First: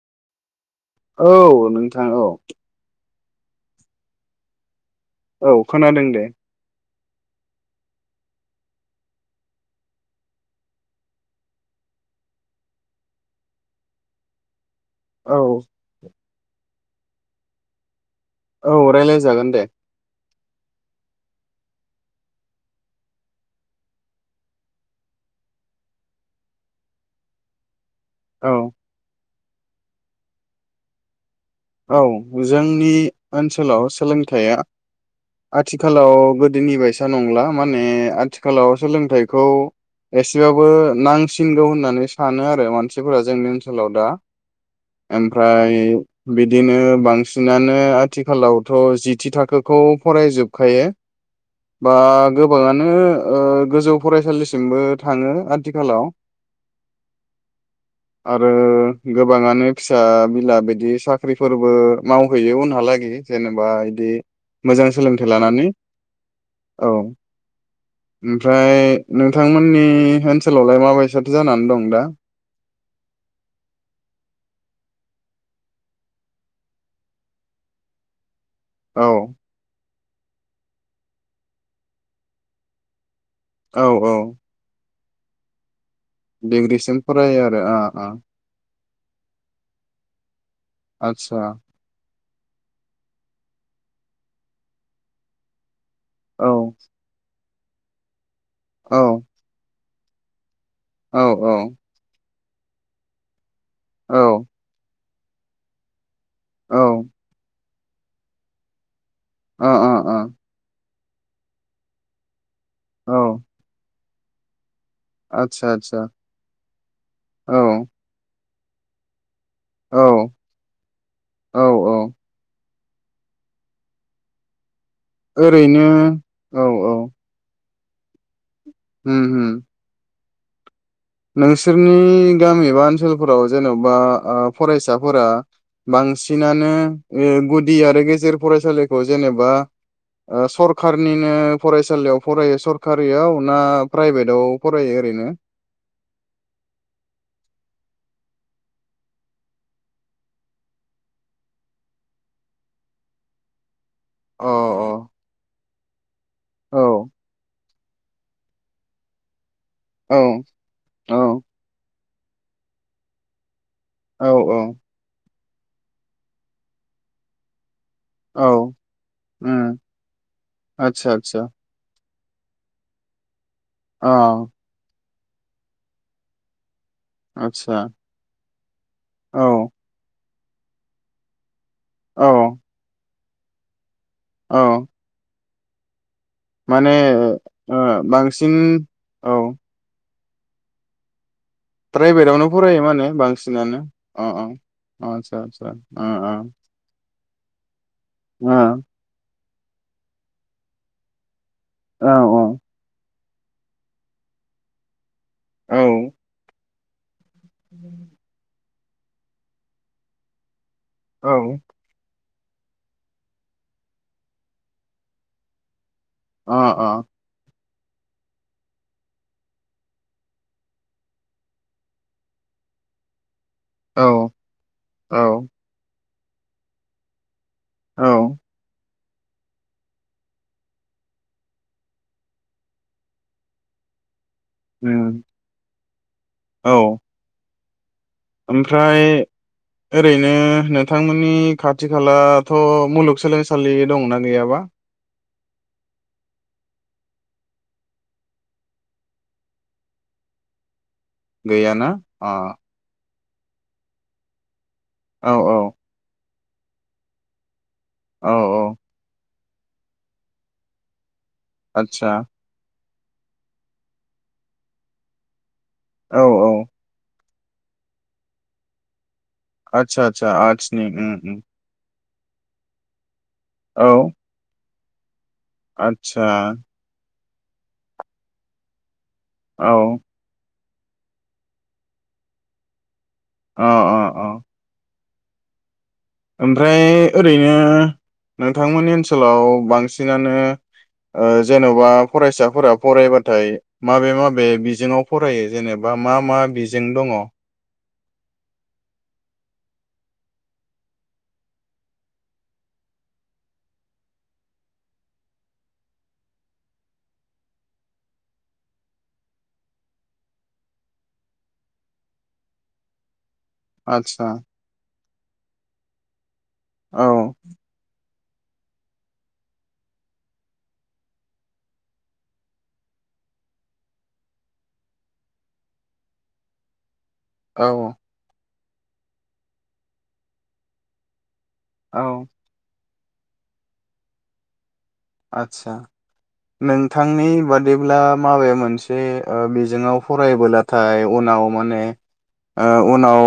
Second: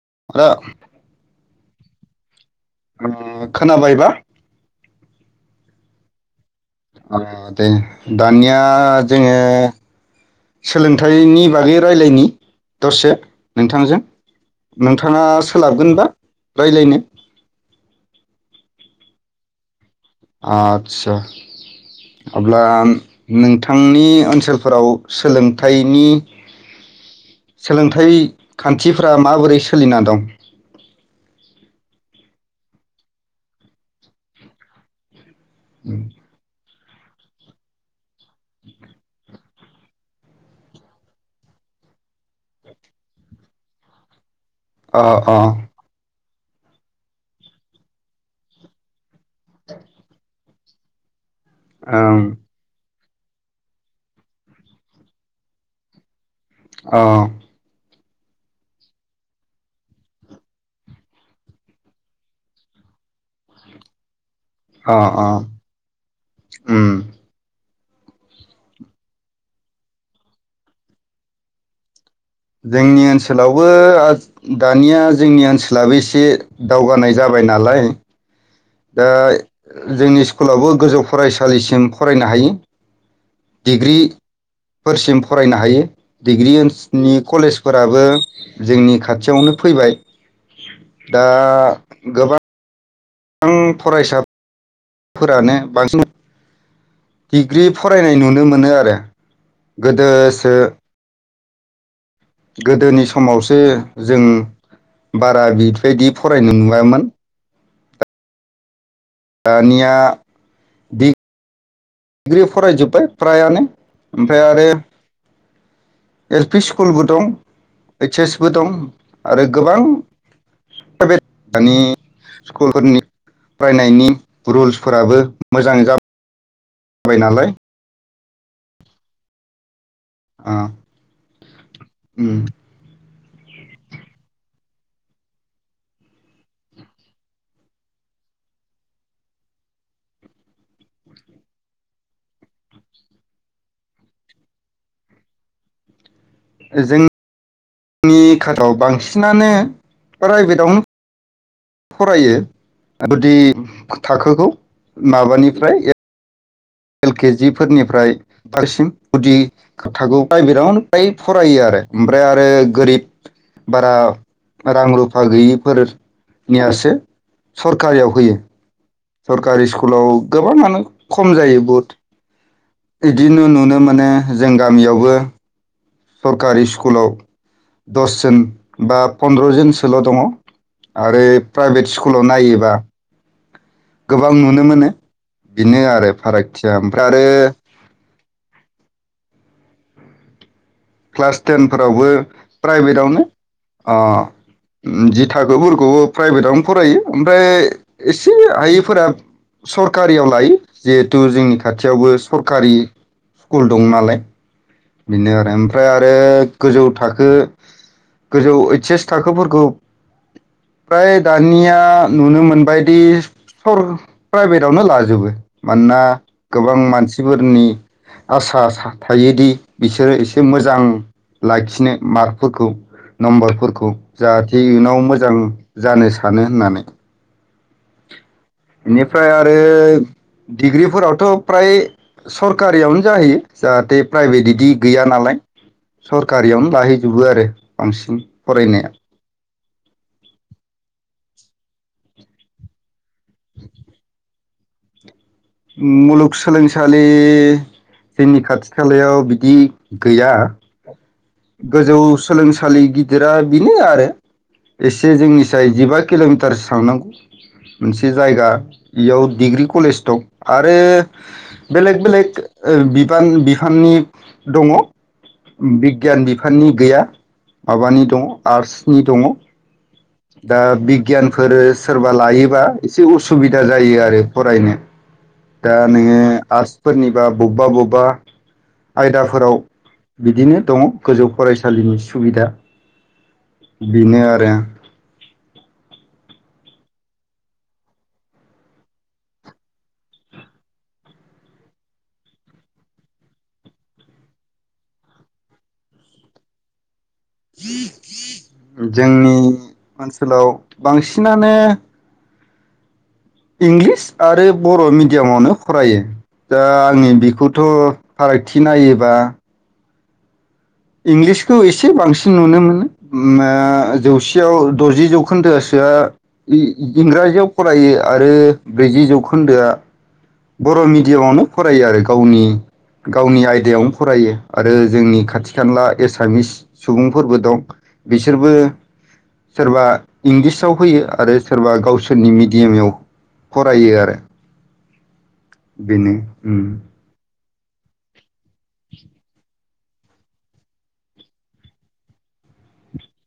[unintelligible] औ नोंथां औ। खोनाबायबा? औ खोनादों दे। अ दे दानिया जोङो सोलोंथाइनि बागै रायलायनि दसे नोंथांजों नोंथाङा औ सोलाबगोनबा रायलायनो? औ रायलाय जागोन दे। आदसा अब्ला नोंथांनि ओनसोलफोराव सोलोंथाइनि सोलोंथाइ औ खान्थिफ्रा माबोरै सोलिना दं? औ जोंनि ओनसोलाव सोलोंथाइया आथिखालाव गोदोनि बाय सा नंला माने आथिखालाव सोलोंथाइखौ एसेबाबो नांसिनगौ होननानै सानो आरो मानसिफोरा जोंनि ओनसोलाव दा। अ अ ओमफ्राय बिदिनो बांसिनानो आथिखालावथ' जिथि थाखोखौ फरायजोबखायो । बा ओं गोबाङानो ओ गोजौ फरायसालिसिमबो थाङो आथिखालाव । औ आरो गोबाङानो फिसा बिला बिदि साख्रिफोरबो मावहैयो उनहालागै जेनेबा इदि मोजां अ अ सोलोंथाइ लानानै उम औ ओमफ्राय नोंथांमोननि ओनसोलावलाय मा बायसाथो जानानै दं दा? जोंनि ओनसोलावबो दानिया जोंनि ओनसोलाबो एसे दावगानाय जाबाय नालाय दा औ जोंनि स्कुलावबो गोजौ फरायसालिसिम फरायनो हायो। औ औ फोरसिम फरायनो हायो । डिग्रि डिग्रिसिम ओनसनि फरायो आरो ओ कलेजफोराबो ओ जोंनि खाथियावनो फैबाय । दा आदसा गो बां फरायसाफोरानो बांसिन औ डिग्रि फरायनाय नुनो मो नो आरो। औ गोदोसो औ औ गोदोनि समाव सो औ जों बारा बिफोरबायदि फरायनो ओ नुवामोन । दानिया ओ दि ग्रिब फरायजोबबाय औ फ्रायानो ओमफ्राय आरो आतसा आतस एल पि स्कुलबो दं ओइस एस बो दं आरो गोबां औ औ प्राइभेटनि औ स्कुलफोरनि फरायनायनि रुल्स फोराबो मोजां ओरैनो औ औ जाबाय नालाय । होम होम अ नोंसोरनि गामि बा ओनसोल फोराव जेन'बा ओ फरायसाफोरा बांसिनानो ओ गुदि आरो गेजेर फरायसालिखौ जेनेबा ओ सरखारनिनो फरायसालियाव फरायो सरकारियाव ना प्राइभेटाव फरायो ओरैनो? जों नि खाथाव बांसिनानो प्राइभेटावनो फरायो गुदि अ थाखोखौ माबानिफ्राय औ एल केजि फोरनिफ्राय बारसिम गुदि औ खोबथागौ प्राइभेटावनो फ्राय औ फरायो आरो ओमफ्राय आरो गोरिब बारा औ औ रां रुफा गैयि फोरनियासो सर खारियाव होयो। औ सरकारि उम स्कुलाव गोबाङानो आतसा खम आतसा जायो बहुत इदिनो नुनो मोनो औ जों गामियावबो सरकारि सु कुलाव आतसा दस जोन बा औ पन्द्र'जनसोल' दङ । आरो प्राइभेट स्कुलाव औ नायोबा गोबां औ नुनो मोनो। बेनो आरो फारागथिया माने ओमफ्राय आरो ओ बांसिन औ क्लास टेनफोरावबो प्राइभेटावनो फरायो माने प्राइभेटावनो बांसिनानो अ अ अ जि आतसा आतसा थाखोफोरखौबो अ अ प्राइभेटआवनो फरायो ओमफ्राय एसे हायैफोरा सरकारियाव लायो जिहेथु जोंनि अ खाथियावबो औ सरखारि स्कुल दं नालाय बेनो आरो औ ओमफ्राय आरो गोजौ थाखो गो गोजौ से थाखोफोरखौ फ्राय औ दानिया नुनो मोनबायदि सर प्राइभेटआवनो लाजोबो मानोना अ गोबां मानसिफोरनि आसा थायोदि बिसोरो एसे मोजां लाखिनो मार्कफोरखौ नम्बर फोरखौ औ जाहाथे इयुनाव मोजां औ जानो सान थानो होननानै औ बेनिफ्राय आरो डिग्रिफोरावथ' फ्राय सरकारियावनो जाहैयो जाहाथे प्राइभेट बिदि गैया उम नालाय सरकारियावनो औ लाहैजोबो आरो बांसिन फरायनाया ओमफ्राय ओरैनो नोंथांमोननि खाथि खालाथ' मुलुगसोलोंसालि दंना गैयाबा मुलुगसोलोंसालि जोंनि खाथि खालायाव बिदि गैया गैयाना गोजौ अ सोलोंसालि गिदिर जेरा बेनो आरो एसे औ जोंनिसाय औ जिबा किल'मिटार गोथार सांनांगौ मोनसे औ जायगा औ इयाव डिग्रि कलेज दं आरो बेलेग आतसा बेलेग बि खान बिहाननि दङ। औ बिगियान औ बिफाननि गैया। माबानि दङ आर्ट्सनि दङ। आतसा आतसा दा आर्टसनि ओं ओं। बिगियानफोर सोरबा लायोबा एसे उसु सुबिदा औ जायो आरो फरायनो। दा नोङो आतसा आर्सफोरनि बा बबबा बबबा आयदाफोराव औ बिदिनो दङ गोजौ फरायसालिनि सुबिदा। अ बिनो अ आरो। ओमफ्राय ओरैनो नोंथांमोननि ओनसोलाव बांसिनानो ओ जेनबा फरायसाफोरा फरायबाथाय माबे माबे बिजोङाव फरायो जेनेबा मा मा बिजों दङ? जोंनि ओनसोलाव बांसिनानो इंलिस आरो बर' मिडियामावनो फरायो दा आङो बेखौथ फारागथि नायोबा इंलिसखौ एसे बांसिन नुनो मोनो। ओ आदसा जौसेयाव दजि जौखोन्दो आसोआ ई औ इंराजियाव फरायो। आरो ब्रैजि जौखोन्दोआ बर' मिडियामावनो फरायो आरो गावनि गावनि आयदायावनो फरायो आरो जोंनि खाथि खाला एसामिस सुबुंफोरबो दं औ बिसोरबो सोरबा इंलिसाव होयो आरो सोरबा औ गावसोरनि मिडियामाव फरायो आरो। आदसा बेनो उम नोंथांनि बाद बिदिब्ला माबे मोनसे ओ बिज बिजोंआव फरायबोलाथाय उनाव माने ओ उनाव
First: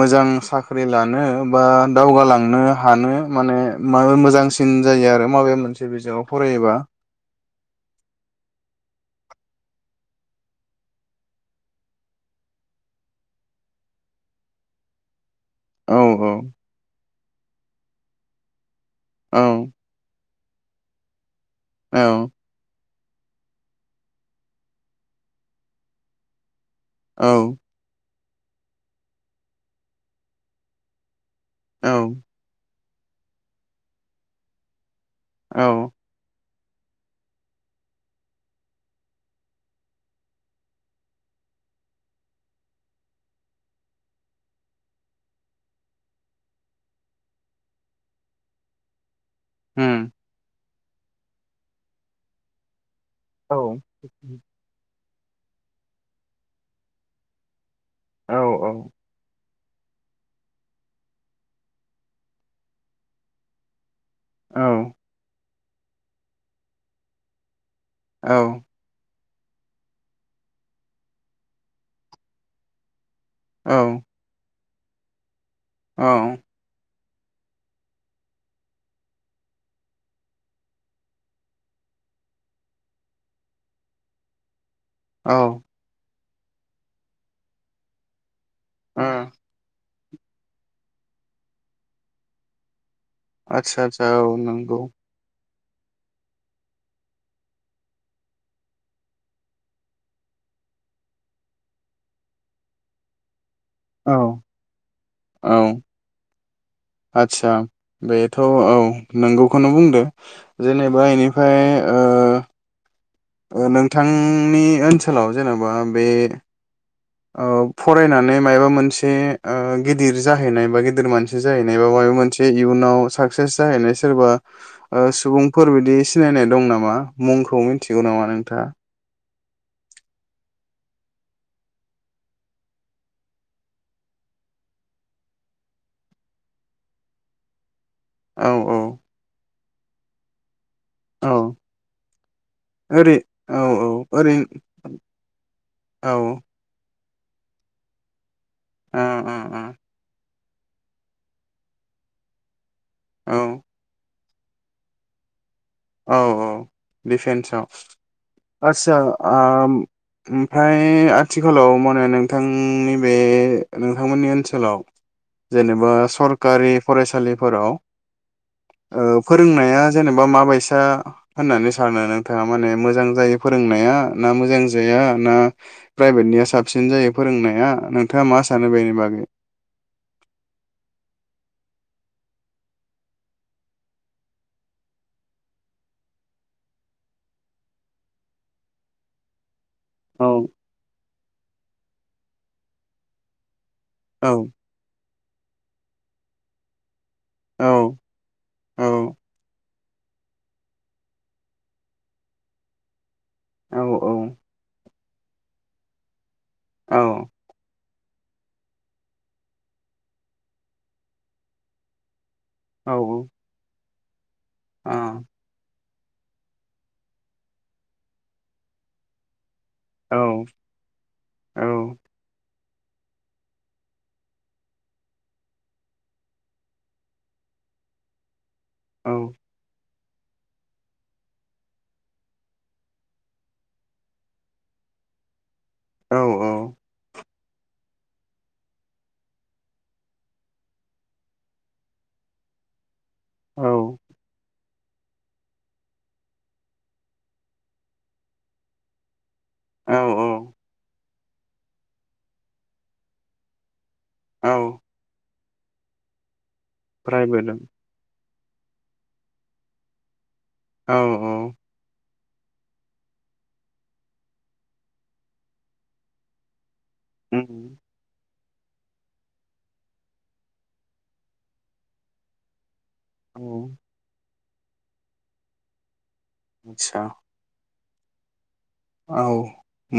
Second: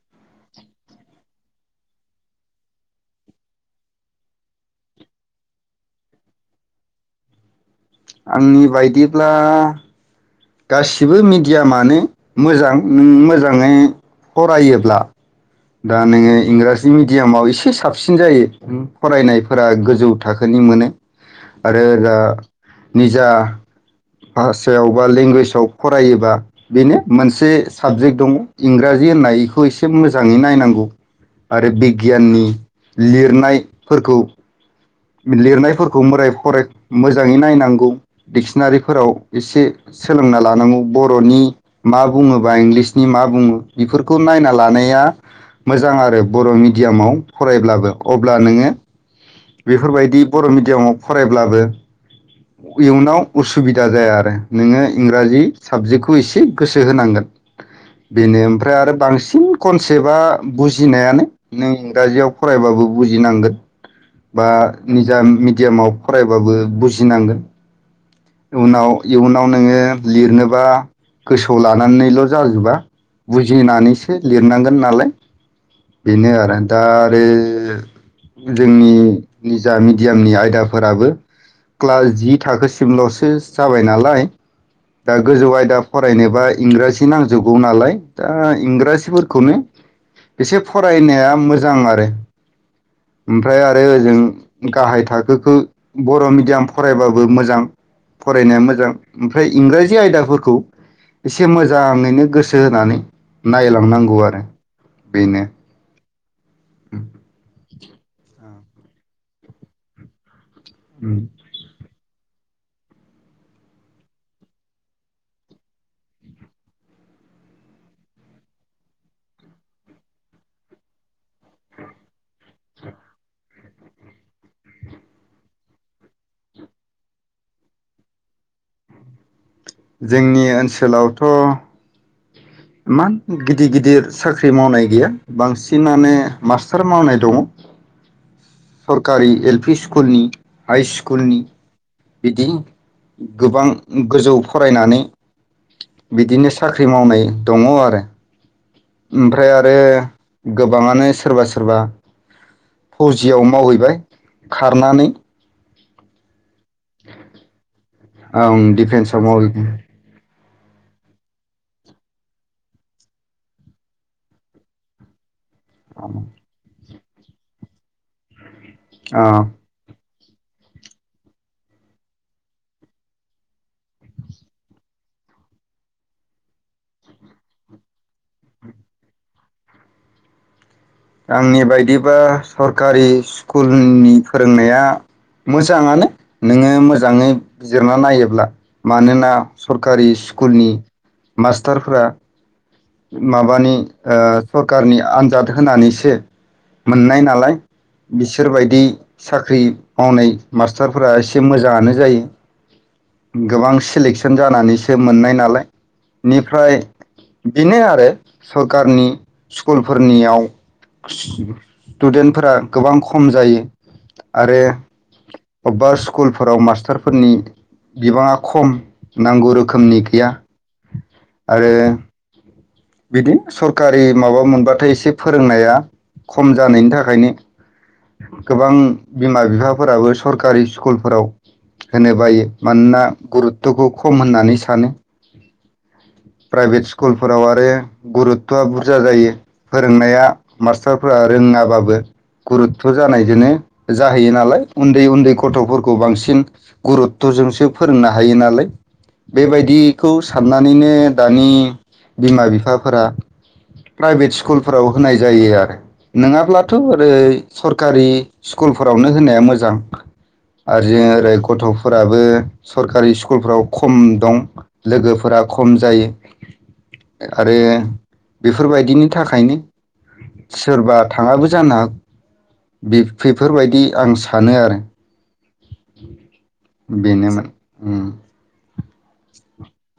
मोजां साख्रि लानो बा दावगालांनो हानो माने माबे मोजांसिन जायो आरो माबे मोनसे बिजाबाव फरायोबा । आंनि बायदिब्ला गासिबो मिडियामानो मोजां नों मोजाङै फरायोब्ला। औ दा औ नोङो इंराजि मिड दियामाव एसे साबसिन जायो। औ फरायनायफोरा गोजौ थाखोनि मोनो। आरो दा औ निजा भाषायाव बा लेंगुवेजाव फरायोबा बेनो मोनसे औ साबजेक्ट दं इंराजि होननायखौ एसे मोज जाङै नायनांगौ । आरो औ बिगियाननि लिरनायफोरखौ औ लिरनायफोरखौ मोरै फराय मोजाङै नायनांगौ दिडिक्सनारिफोराव एसे सोलोंना लानांगौ बरनि मा बुंङो बा इंलिसनि मा बुंङो बेफोरखौ नायना लानाया मोजां आरो बर' मिडियामाव फरायब्लाबो अब्ला नोंङो उम बेफोरबायदि बर मिडियामाव फरायब्लाबो इयुनाव औ असुबिदा जाया आरो नोंङो इंराजि साबजेक्टखौ एसे गोसो होनांगोन औ बेनो ओमफ्राय आरो बांसिन कनसेप्टआ बुजिनायानो नों इंराजियाव फरायबाबो बुजिनांगोन बा निजा मि दियामाव फरायबाबो बुजिनांगोन औ उनाव इयुनाव नोंङो लिरनोबा गोसोआव लानानैल जाजोबा बुजिनानैसो लिरनांगोन नाले बेनो आरो दा रे जोंनि निजा मिडियामनि आयदाफोराबो क्ला जि थाखो लसो जाबाय नालाय दा औ गोजौ ओ आयदा फरायनो बा इंराजि नांजोबगौ नालाय दा इंराजफोरखौनो बिसे फरायनाया मोजां आरो । ओमफ्राय आदसा आरो आदसा ओजों औ नंगौ गाहाय थाखोखो बर‌मिडियाम फरायबाबो मोजां फरायनाया मोजां ओमफ्राय इंराजि आयदाफोरखौ एसे मोजाङैनो गोसो होनानै औ नायलांनांगौ आरो बेनो । आतसा । बेथ औ नंगौखौनो बुंदो जेनेबा इनिफाय ओ नोंथांनि ओनसोलाव जेनेबा बे ओ फरायनानै माबा मोनसे गिदिर जाहैनाय बा गिदिर मानसि जाहैनाय बा माबा मोनसे जे इयुनाव साक्सेस जाहैनाय सोरबा सुबुंफोर बिदि सिनायनाय दं नामा मुंखौ मिथिगौ नामा नोंथाङा। जोंनि ओनसोलावथ'। इमान गिदिर गिदिर साख्रि मावनाय गैया बांसिनानो मास्टार मावनाय दङ औ औ सोरकारि एल पि स्कुलनि हाइ औ स्कुलनि बिदि ओरै औ गोबां औ गोजौ ओरैनो फरायनानै औ ओ बिदिनो स ख्रि मावनाय दङ आरो। ओ ओ ओमफ्राय आरो गोबाङानो सोरबा सोरबा औ फौजियाव मावहैबाय खारनानै औ औ। दिफेनसआव ओं आचसा डिफेन्सआव मावहैदों फ्राय आथिखालाव माने नोंथांनि बे नोंथांमोननि ओनसोलाव जेनेबा सरकारि फरायसालिफोराव ओ अ फोरोंनाया जेनेबा माबायसा सा होननानै सानो नोंथाङा माने मोजां जायो फोरोंनाया ना मोजां जाया ना प्राइभेटनिया साबसिन जायो फोरोंनाया नोंथाङा मा सानो बेनि बागै आंनि बायदिबा सरखारि स्कुलनि फोरोंनाया मोजाङानो नोङो मोजाङै बिजिरना नायोब्ला मानोना सरखारि औ स्कुलनि मास्टारफोरा माबानि ओ औ सरखारनि आ आनजाद होनानैसो। मोननाय नालाय औ बिसोरबायदि औ साख्रि मावनाय मास्टारफोरा एसे मोजाङानो जायो। गोबां औ सेलेकसन जानानैसो मोननाय नाला लाय बेनिफ्राय औ बेनो आरो सरकारनि स्कुलफोरनियाव स्टुडेन्ट फोरा औ गोबां खम जायो आरो औ अबेबा स्कुलफोराव मास्टारफोरनि बिबाङा खम नांगौ रोखोम रोखोमनि औ गैया आरो। बिदि सरखारि माबा मोनबाथाय एसे फोरोंनाया खम जानायनि थाखायनो गोबां बिमा-बिफा फोराबो सरकारि स्कुलफोराव होनो बायो मानोना गुरुत्थखौ खम होननानै सानो प्राइभेट स्कू कुलफोराव आरो गुरुतथआ बुरजा जायो फोरोंनाया मास्टारफोरा रोङाबाबो गुरुतथ' जानायजोंनो औ जाहैयो नालाय उन्दै उन्दै गथ'फोरखौ बांसिन गुरुत्थ'जोंसो फोरोंनो हायो नालाय बेबायदिखौ औ औ साननानैनो दानि बिमा-बिफाफोरा प्राइभेट औ स्कुलफोराव होनाय जायो आरो नङाब्ला थ' ओरै प्राइभेट सरकारि स्कुल फोरावनो होनाया मोजां आरो औ जों ओरै गथ'फोराबो सरकारि स्कुलफ्राव खम दं लोगोफोरा खम जायो। आरो उम बेफोरबायदिनि थाखायनो सोरबा थाङाबो जानो हागौ औ बेफोरबायदि आं सा सानो आरो आदसा बेनोमोन अम औ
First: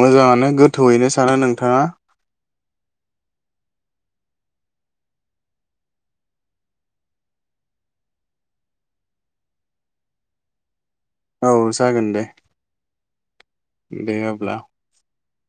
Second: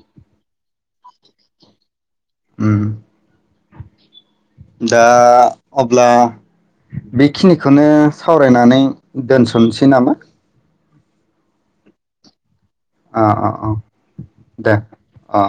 मोजाङानो गोथौयैनो सानो नोंथाङा उम दा अब्ला बेखिनिखौनो सावरायनानै दोनथ'नोसै नामा? औ जागोन दे अ अ अ दे अब्ला दे आ